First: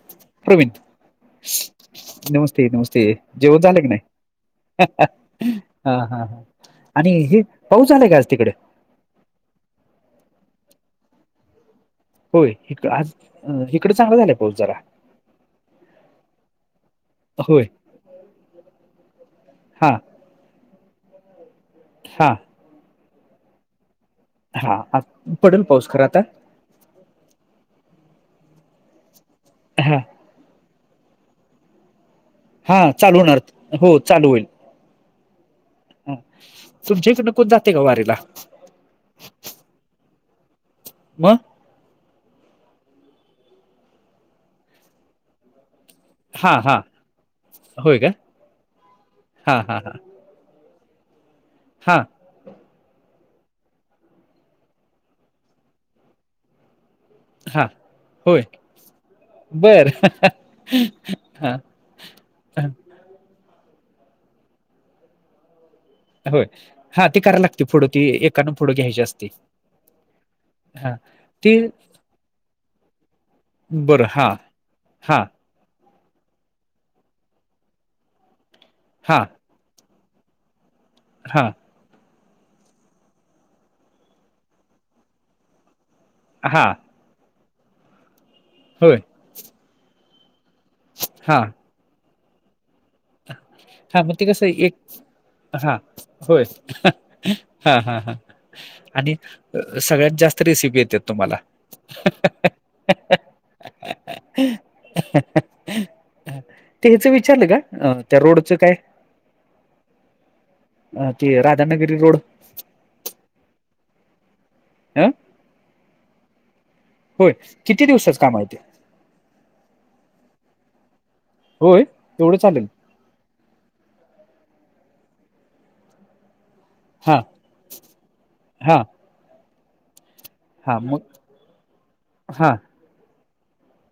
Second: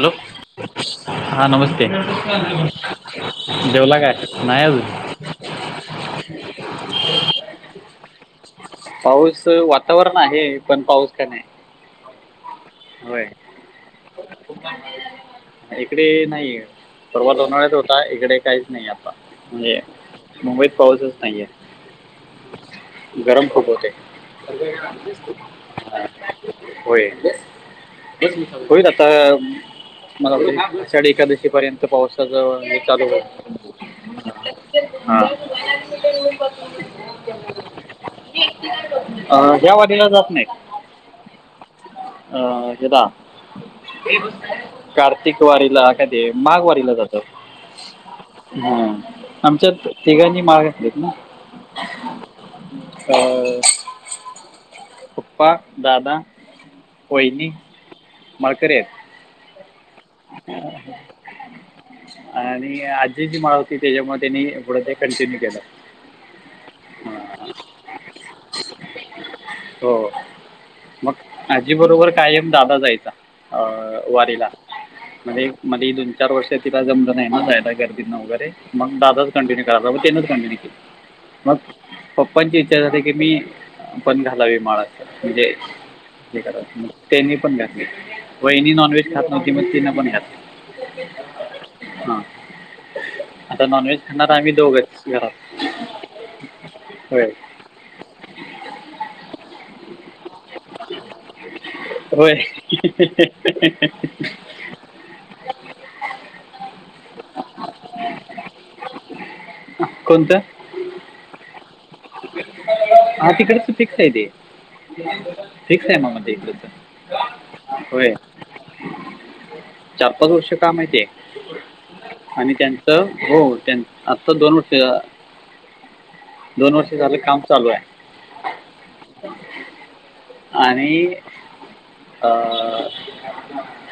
Hello Praveen हां नमस्ते जेवलास काय नमस्ते नमस्ते जेवण नाही? झालं की जेवला नाही काय? नाही आजून. [inaudible] हा- हा -हा आणि हे पाऊस झालाय काय आज तिकड? पाऊस, वातावरण आहे पण पाऊस काय नाही. होय आज, होय अं.. हिकडं चांगला झालंय पाऊस जरा. इकडे नाही परव दोन होय वेळच होता इकडे काहीच नाही आता म्हणजे हा मुंबईत पाऊसच नाहीये हा गरम खूप होते. हा पडेल पाऊस खरं आता. होय. होईल आता हा मला साडे एकादशी पर्यंत. पावसाच हे हा चालू आहे. होणार ह तुमच्या इकडनं कोण जाते ग वारीला. अ ह्या वाडीीला जात नाही. म. हा ह कार्तिक वारला. काय ते हा माघ हा वारीला जात. होय का हा हा आमच्या हा हा तिघांनी माग असलीत ना. हा. हाव [inaudible] पपा, दादा वहिनी हा, होय माळकरी आहेत बर [inaudible] [inaudible] हा आणि आजी जी मत ते, त्याच्यामुळे त्यांनी पुढे ते कंटिन्यू केलं. होय हा तेी करायला लागते पुढं ती एकान पुढं घ्यायची असती. हो. मग आजी बरोबर काय आहे दादा जायचा अ बरं हा वारीला. हा दोन चार वर्ष ति जम नाही नाय गर्दी वगरे मग हां, दादाच कंटिन्य. त्यांच क हां, मग. पप्पांची इच्छा झाते की मी आपण घालावी माळा अस म्हणजे. हां. तेनी पण घातली वहिणी होय. नॉनव्हेज खात नव्हती मग तिन पण खातली. हा. ह. हा मग ते कसं एक घरात हा होय होय हा हा हा.. आणि सगळ्यात जास्त रेसिपी येते तुम्हाला. होय. ते हच विचारलं का त्या रोडचं काय. कोणतं. अ ते राधानगरी रोड. हा तिकडच फिक्स आहे ते अ, फिक्स आहे म म तिकड. होय किती दिवसात काम माहिय? चार पाच वर्ष कामहिती होय, एवढं आणि चालेल? त्यां हो त्यां आता दोन वर्ष. दोन वर्ष झालं हां, काम चालू आहे. हां, हां. मग आणि अ हां.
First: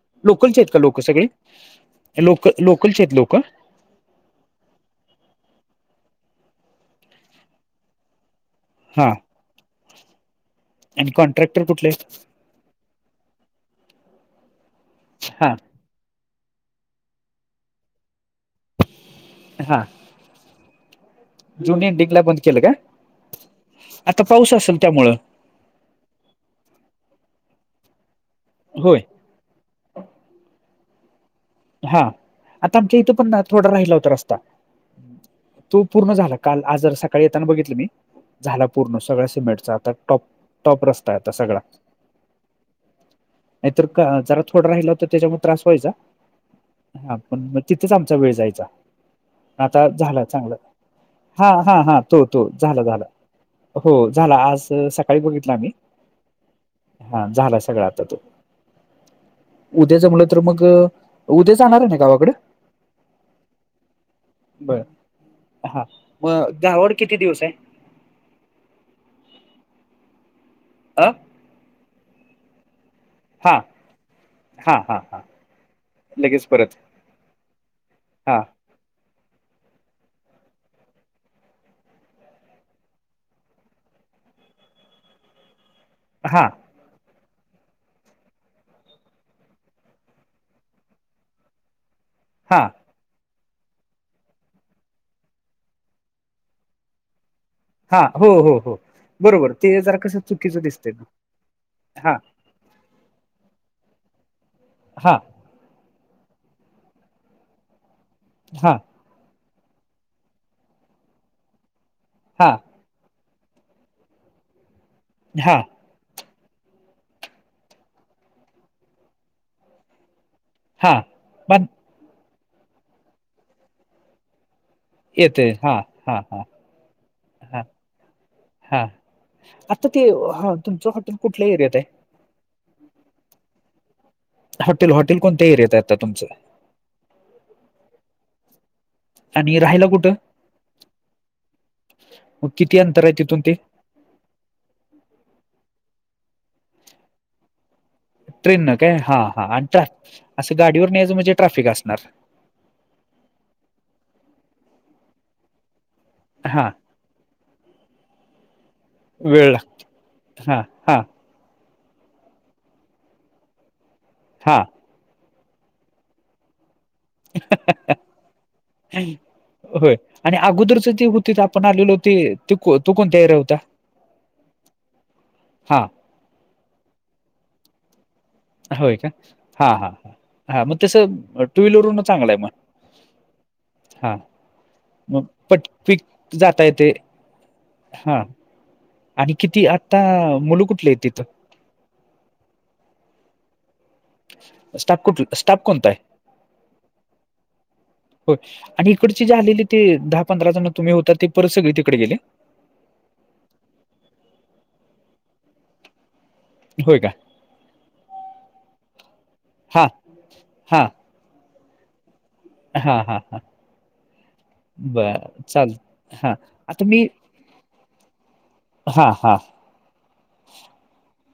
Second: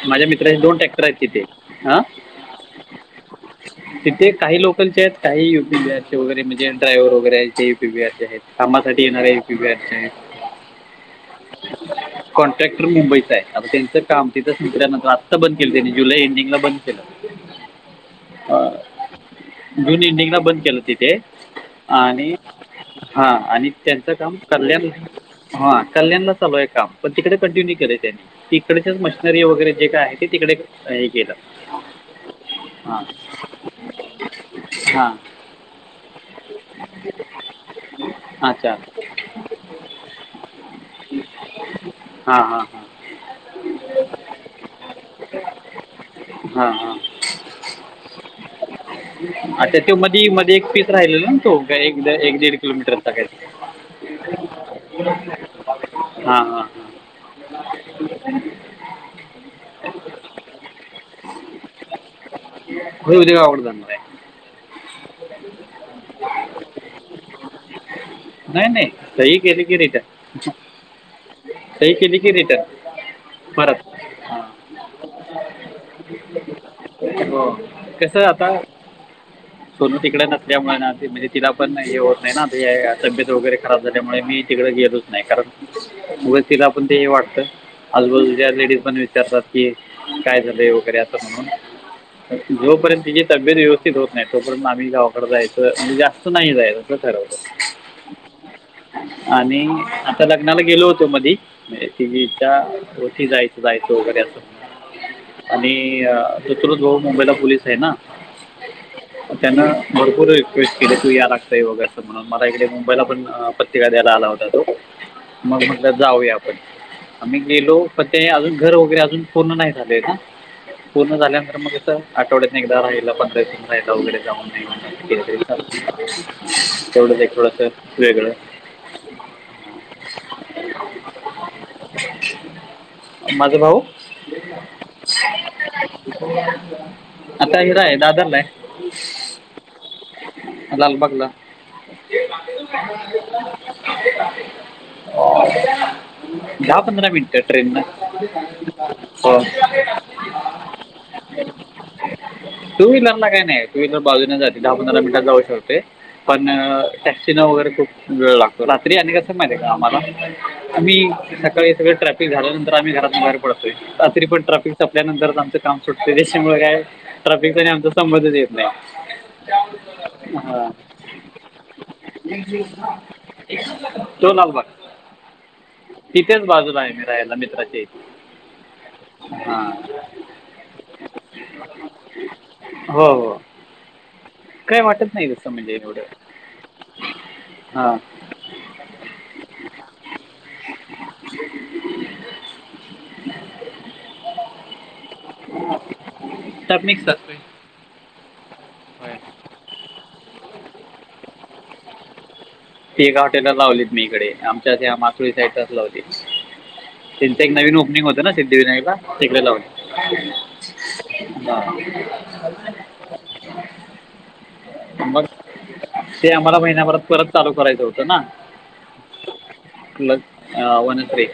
माझ्या मित्राशी लोकलचे दोन का लोकं ट्रॅक्टर आहेत सगळी? तिथे ह लोक लोकलचे आहेत लोकं? तिथे काही लोकलचे आहेत काही युपीबीआर चे वगैरे म्हणजे डायव्हर वगैरे आहेत ते यपीबीआरचे आहेत. सम साटी हां. न यप पयारच. आणि कॉन्ट्रॅक्टर कुठले आहेत. कॉन्ट्रॅक्टर मुंबईचं आहे आता त्यांचं काम तिथंच निघल्यानंतर आत्ता हां, बंद केलं त्यांनी. जुलै एंडिंगला बंद केलं हा. हां. जून एंडिंगला बंद केलं तिथे जून एंडिंगला आणि, बंद केलं का? हा आणि त्यांचं आता काम पाऊस असेल कल्याण त्यामुळं? हा कल्याणला चालू आहे काम पण तिकडे कंटिन्यू केलंय त्यांनी तिकडेच होय. मशन वगैरे जे आहे ते तिकडे केल. हा आता आमच्या इथू पण थोडा राहिला होता रस्ता. हां तो पूर्ण झाला काल आज जरा सकाळी येताना बघितलं मी. झाला अच्छा पूर्ण सगळ्या सिमेंटचा आता टॉप टॉप रस्ता आता सगळा. हा हा हा.. नाहीतर क जरा थोडं राहिला तर त्याच्यामुळे त्रास व्हायचा. हां हां हा पण मग तिथेच आमचा वेळ जायचा. अच्छा आता त्यो झाला मधी चांगला मध्ये एक पीस राहिलेला ना हा तो हा हा एक तो तो दीड झाला झाला किलोमीटरचा काहीत. हो झाला आज सकाळी बघितला आम्ही हा हा हा झाला सगळा आता तो उद्या जमलं तर मग उद्या जाणारेना गावाकड होय उद्या गावाकड जाणारय. बर हा मग गावाकड किती दिवसय. नाही नाही सही केली की रिटन आ सही केली कि रिटन परत हा हा हा हा लगेच परत हो कस हा आता [inaudible] सोनू तिकडे नसल्यामुळे ना म्हणजे तिला पण हे होत नाही ना तब्येत वगैरे खराब झाल्यामुळे मी तिकड गेलोच नाही कारण हा उगाच तिला पण ते हे वाटतं आजूबाजूच्या लेडीज पण विचारतात की काय झालंय वगैरे आता म्हणून हा जोपर्यंत तिजी तब्येत व्यवस्थित होत नाही तोपर्यंत आम्ही गावाकड जायाच म्हणजे जास्त नाही जायाच असं ठरवलं. हा हो हो हो बरोबर आणि ते जरा कसं आता चुकीचं लग्नाला गेलो दिसते होतो मधी म्हजे हा तिजी [unintelligible] जायचं जायचं वगैरे असं हा आणि तो चुलत भाऊ मुंबईला पोलीसय ना हा त्यांन भरपूर रिक्वेस्ट केली तू या लागताय वगैरे असं म्हणून मला हा इकडे मुंबईला पण शिव्या द्याला आला होता तो हा मग म्हटलं जाऊया आपण आम्ही गेलो. ते अजून घर वगैरे अजून पूर्ण नाही झालंय ना हा पूर्ण झाल्यानंतर पण मग कसं आठवड्यात एकदा राहिलं पंधरा [unintelligible] वगैरे जाऊन येते हा [unintelligible] हा हा तेवढंच एक थोडस हा वेगळं हा आता ते हा तुमचं हॉटेल कुठल्या एरियातय. माझा भाऊ हॉटेल हॉटेल कोणत्या एरियातय आता तुमचं आता इकडय दादरलाय. आणि राहायला कुठं लालबागला मग किती अंतराय तिथून ते दहा पंधरा मिनट ट्रेनन ट्रेन न काय हा हा अन ट्र्या असं गाडीवरन यायचं म्हणजे ट्रॅफिक असणार टू व्हीलरला काय नाही टू व्हीलर बाजूने जातील दहा पंधरा मिनटात जाऊ शकतोय पण हा टॅक्सीन वगैरे खूप वेळ लाग रात्री आणि कसं वेळ माहिते लागत का आम्हाला हा आम्ही हा सकाळी सगळे ट्रॅफी ते झाल्यानंतर आम्ही घरातून बाहेर पडतोय रात्री पण हा ट्राफिक संपल्यानंतरच आमचं काम सुटतय त्याच्यामुळे काय ट्राफिकचा आणि आमचा संबंधच येत नाही. होय आणि हां अगोदरच ते होतीत आपण आलेलो ते तो कोणता एरिया हो तो लालबाग हा तिथेच बाजूला आहे मी राहायला मित्राच्या इथ होय का हा हा हा मग तस टू व्हीलरून चांगलंय मग हो हो हा काय वाटत मग नाही तसं पट म्हणजे एवढं क्विक जाता येतंय हां हा आणि किती आता मुलं कुठलीयत तिथं [inaudible] स्टाप कुठ स्टाप कोणताय. टप मिक्स असतोय होय आणि इकडचे जे आलेले ते दहा पंधरा जण तुम्ही होता ते परत सगळी तिकडे गेले. ती एक हॉटेल लावलीत मी इकडे आमच्या त्या मासुळी साईलाच लावलीत. होय का? एक नवीन ओपनिंग होत ना सिद्धिविनायकला तिकडे लावून. हां ह [unintelligible] हा हा हा मग बरं चालेल ते हा आम्हाला आता महिन्याभरात मी. परत चालू करायचं होत ना हां हां पल वन्री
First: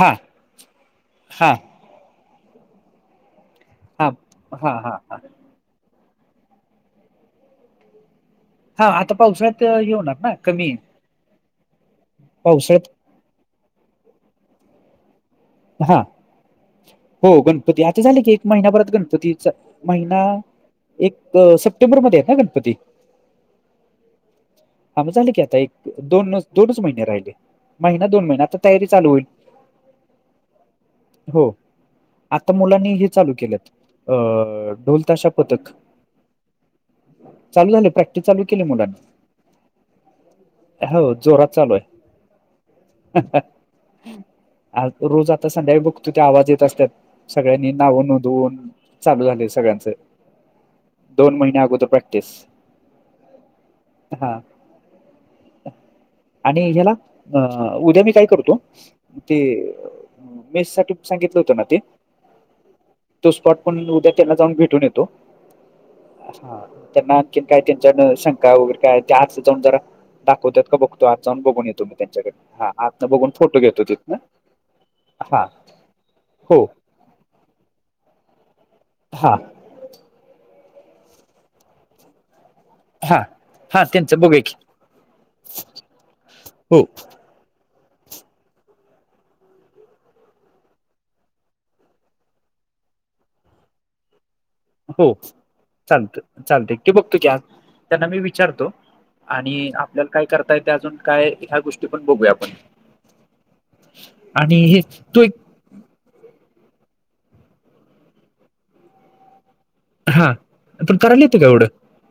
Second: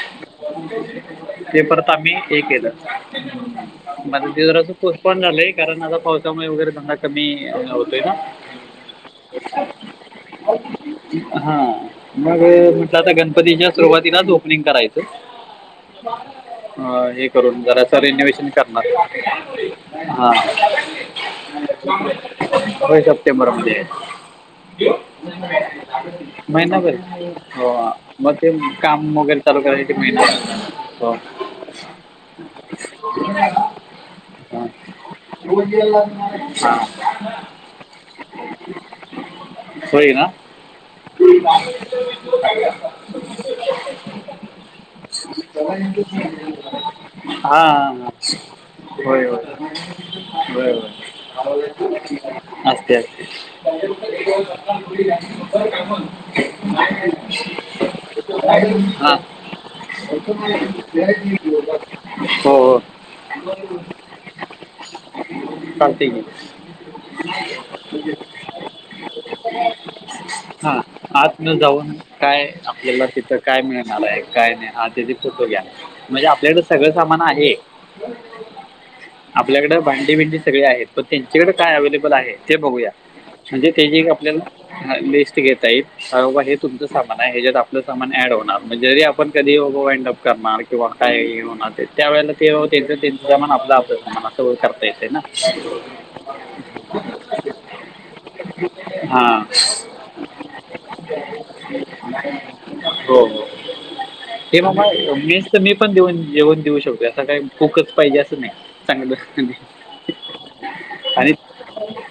हां हां ते परत आम्ही हे केलं. हां माझ् जरासं हां हां पोसपॉन हां पण झालाय कारण आता पावसामुळे वगैरे धंदा कमी होतोय ना.. हा आता पावसाळ्यात हे होणार ना कमी.. हा मग पावसाळ्यात म्हटलं आता गणपतीच्या सुरुवातीलाच ओपनिंग करायचं. हां ह हे हो करून गणपती जरास आता झाले की एक रीनोएशन करणार. महिनाभरात गणपतीचा महिना हा एक सप्टेंबर मध्ये होय सप्टेंबर मध्ये आहे. ह [inaudible] हा म झाले की आता एक दोन दोनच महिनाभर महिने राहिले हो महिना दोन मग महिने ते आता तयारी चालू काम होईल. वगैरे चालू कराय महि हो आता मुलांनी हे चालू केलेत अ होय ढोल ताशा पथक [unintelligible] चालू झाले प्रॅक्टिस चालू केली मुलांनी होय ना. हो जोरात चालू आ रोज आता संध्याकाळी बघ तुथ आवाज येत असतात हा सगळ्यांनी हा. नावून उधुवून चालू होय होय झाले सगळ्यांच होय होय दोन महिने अगोदर प्रॅक्टिस असते असते हा [unintelligible] आणि ह्याला अ उद्या मी काय करतो हा ते मीस साठी सांगितलं होतं ना ते. हो हो तो स्पॉट पण उद्या त्यांना जाऊन भेटून येतो चालते की ह त्यांना काय त्यांच्यान शंका वगैरे काय त्या हात जाऊन जरा दाखवतात हा का बघतो आत आज न बघून येतो जाऊन मी त्यांच्याकडे काय हा आपल्याला आतन बघून तिथं फोटो काय घेतो मिळणार तिथनं आहे काय नाही आ हा घ्या म्हणजे आपल्याकड हो सगळं सामान आहे. हा आपल्याकडें भांडी भिंडी सगळे आहेत पण त्यांच्याकडे काय अव्लेबल आहे ते बघूया. हा म्हणजे हा ते जे एक त्यांचं बघूया की आपल्याला लिस्ट घेता येईल हबा हे हो तुमचं सामान. ह्याच्यात आपलं सामान ऍड होणार म्हणजे जरी आपण कधी वाइंड अप करणार किंवा काय होणार. त्या वेळेला तेनन आपलं आपला.. हो चालत चालत एकटे बघतो की त्यांना मी विचारतो. हां आणि आपल्याला काय करताय ते अजून काय ह्या गोष्टी पण बघूया आपण हो हो. आणि हे मामा तू एक मेस मी पण देऊन येऊन देऊ शकतो असं काही कुकच पाहिजे असं नाही चांगलं हा पण करायला आणि येतं का एवढं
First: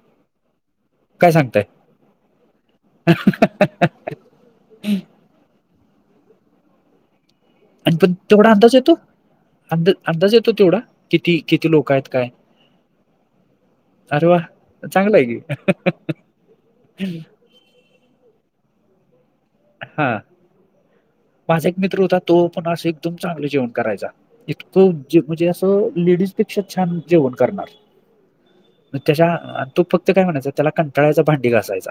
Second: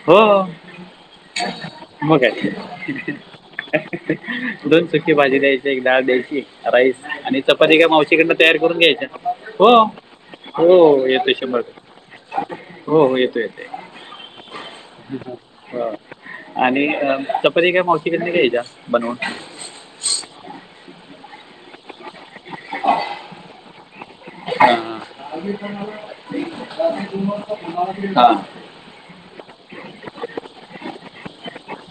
हो काय सांगताय मग दोन सुकी भाजी द्यायची एक डाळ द्यायची राईस आणि, चपाती का आणि पण मावशीकडे तेवढा तयार अंदाज करून येतो घ्यायच्या हो अंदा अंदाज येतो तेवढा, हो येतोय किती किती शंभरुपे. लोकं आहेत काय? हो हो येतो येतो. अरे व्वा. आणि चपती काय मावशीक घ्यायच्या बनव हा माझा एक मित्र होता तो पण असं एकदम चांगलं जेवण करायचा. हां इतकं म्हणजे असं लेडीज पेक्षा छान जेवण करणार. हा. ग त्याच्या तो फक्त काय म्हणायचा त्याला कंटाळायचा भांडी घासाायचा.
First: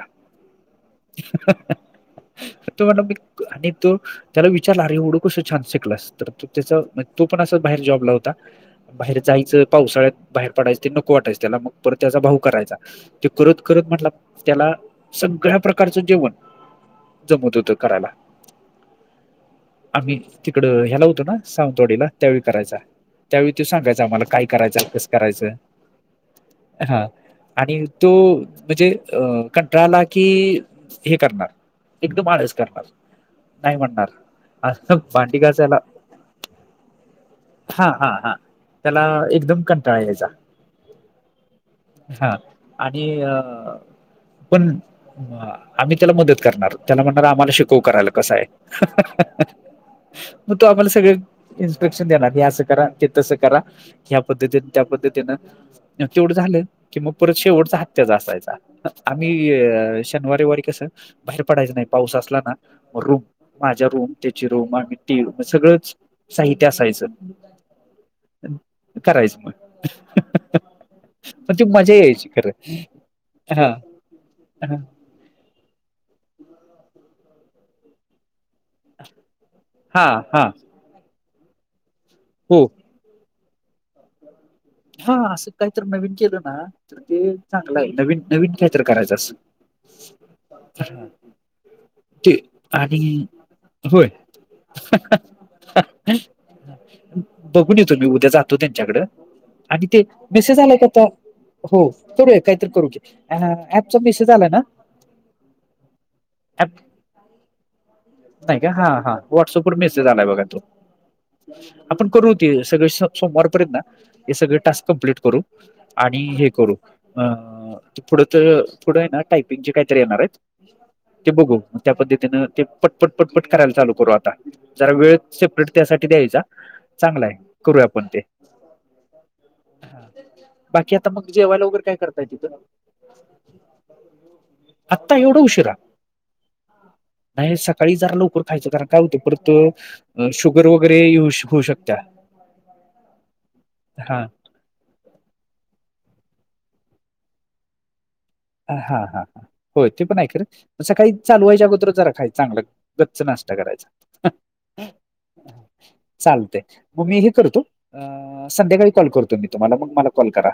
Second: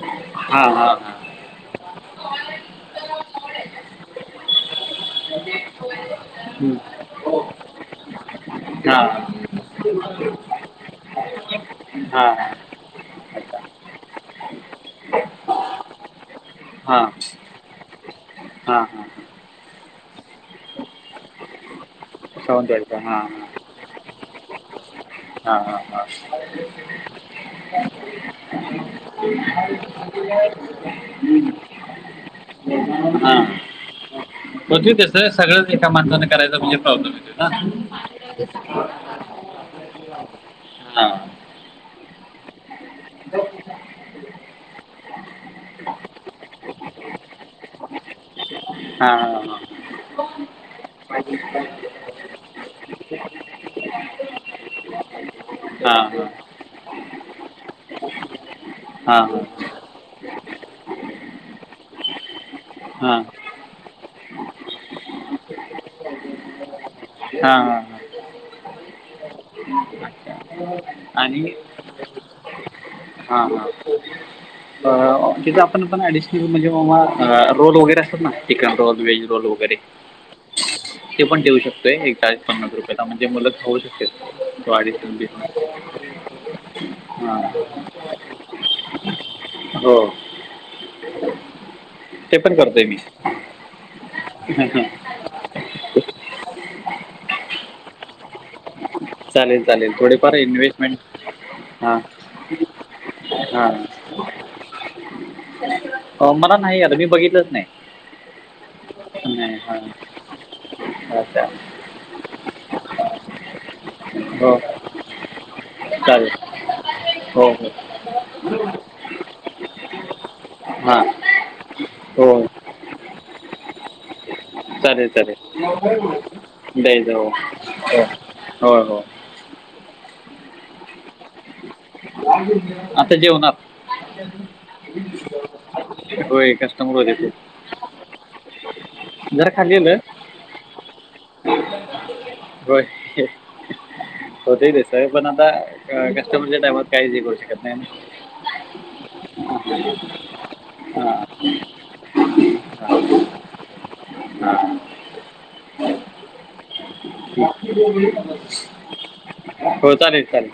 हो. तो म्हण मी आणि तू त्याला विचारलं अरे एवढं कसं छान शिकलस तर त्या तो पण अस बाहेर जॉबला होता. हां हां बाहेर जायचं पावसाळ्यात बाहेर पडायच ते नको वाटायं त्याला मग परत त्याचा हां भाऊं हां करायचा ते अच्छा करत करत म्हटला त्याला सगळ्या प्रकारचं जेवण हां जमत होत कराला हां हां आम्ही तिकड ह्याला होतो ना सावंतवाडीला त्यावेळी करायचा सावंतवाडीचा त्यावेळी त्यो सांगायच आम्हाला काय करायचा कस हा हा हा आणि तो म्हणजे अ कंटाळला की हे करणार एकदम आळस करणार नाय म्हणणार असं बदलीत कस भांडी सगळंच घासायला एका माणसान करायच म्हणजे प्रॉब्लेम येतोय हा हा हा ना- त्याला एकदम कंटाळा यायचा. हां हा आणि अ पण म आम्ही त्याला मदत करणार त्याला म्हणणार आम्हाला शिकव करायला कसं हाय हां म तो आम्हाला सगळ इन्स्पेक्शन देणार हे असं करा ते तसं करा ह्या पद्धतीन त्या हां पद्धतीनं तेवढं झालं की म परत शेवटचा हात त्याचा असायचा. हां हां हां आम्ही शनवाररविवारी कस बाहेर पडायचं नाय पाऊस असला ना म हां रूम हां माझ्या रूम त्याची रूम आम्ही तीन म सगळंच साहित्य असायचं. हां हां करायचं मग पण ती मजा यायची खरं हा हा हा अ तिथं आपण पण अडिशनल म्हणजे म मा अ रोल वगैरे असतात ना चिकन रोल व्हेज रोल व गैरे हा हा. ते पण ठेऊ शकतोय एक चाळीस हो पन्नास रुपयाला म्हणजे मुलं खाऊ शकत्यात. हा असंचं काहीतर नवीन केलं ना तर ते हां चांगलं हाय. नवीन नवीन कायतर करायच अस हो ते पण करतो आहे मी आणि होय. [unintelligible] बघून येतो मी उद्या जातो त्यांच्याकड चालेल आणि चालेल ते थोडेफार मेसेज आला एक इन्व्हेस्टमेंट आता हो हां करूया कायतर करू की अ हा हां अँप चा मेसेज आला ना अ मला नाही आला मी बघितलंच नाय नाय का हा हा व्हॉट्सअप वर मेसेज हां आलाय बघा तो अच्छा आपण करू ते सगळे स सोमवारपर्यंत ना हे सगळे हो टास्क कंप्लीट करू. आणि चालेल हे करू अ हो हो ते पुढं त पुढं हाय ना टायपिंग कायतरी येणार आहेत. हां ते बघू म त्या पद्धतीन हो ते पटपट पटपट करायला चालू करू आता. जरा वेळ सेपरेट त्यासाठी द्यायचा. दयायचा हो हो हो हो हा बाकी आता मग जेवायला वगैरे काय करताय तिथ आता जेवणात आत्ता एवढा उशिरा होय कस्टमर होते ते नाही सकाळी जरा लवकर खायचं कारण काय होतंय परत जरा खाली आलं अ शुगर वगैरे ये होऊ शकत्या. होय. हा होतय तसा पण आता कस्टमरच्या टाईमात काहीचं हे करू शकत नाय ना हा हा हा होय ते पण हाय खरं सकाळी हा. चालू व्हायच्या अगोदरचं जरा खाय चांगलं गच्च नाश्ता करायचा हं चालतय म मी हे करतो अ संध्याकाळी कॉल करतो मी तुम्हाला मग हो मला चालेल कॉल करा. चालेल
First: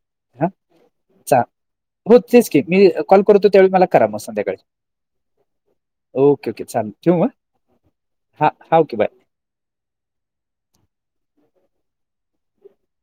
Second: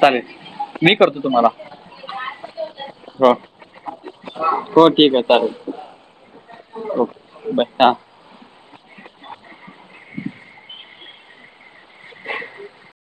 चालेल हां मी करतो चा तुम्हाला हो तेच की मी कॉल हो करतो त्यावेळी मला करा म संध्याकाळी हो ठीक आहे चालेल ओके ओके चालेलं ठेवू म ओके बाय हां हा हा ओके बाय. [inaudible]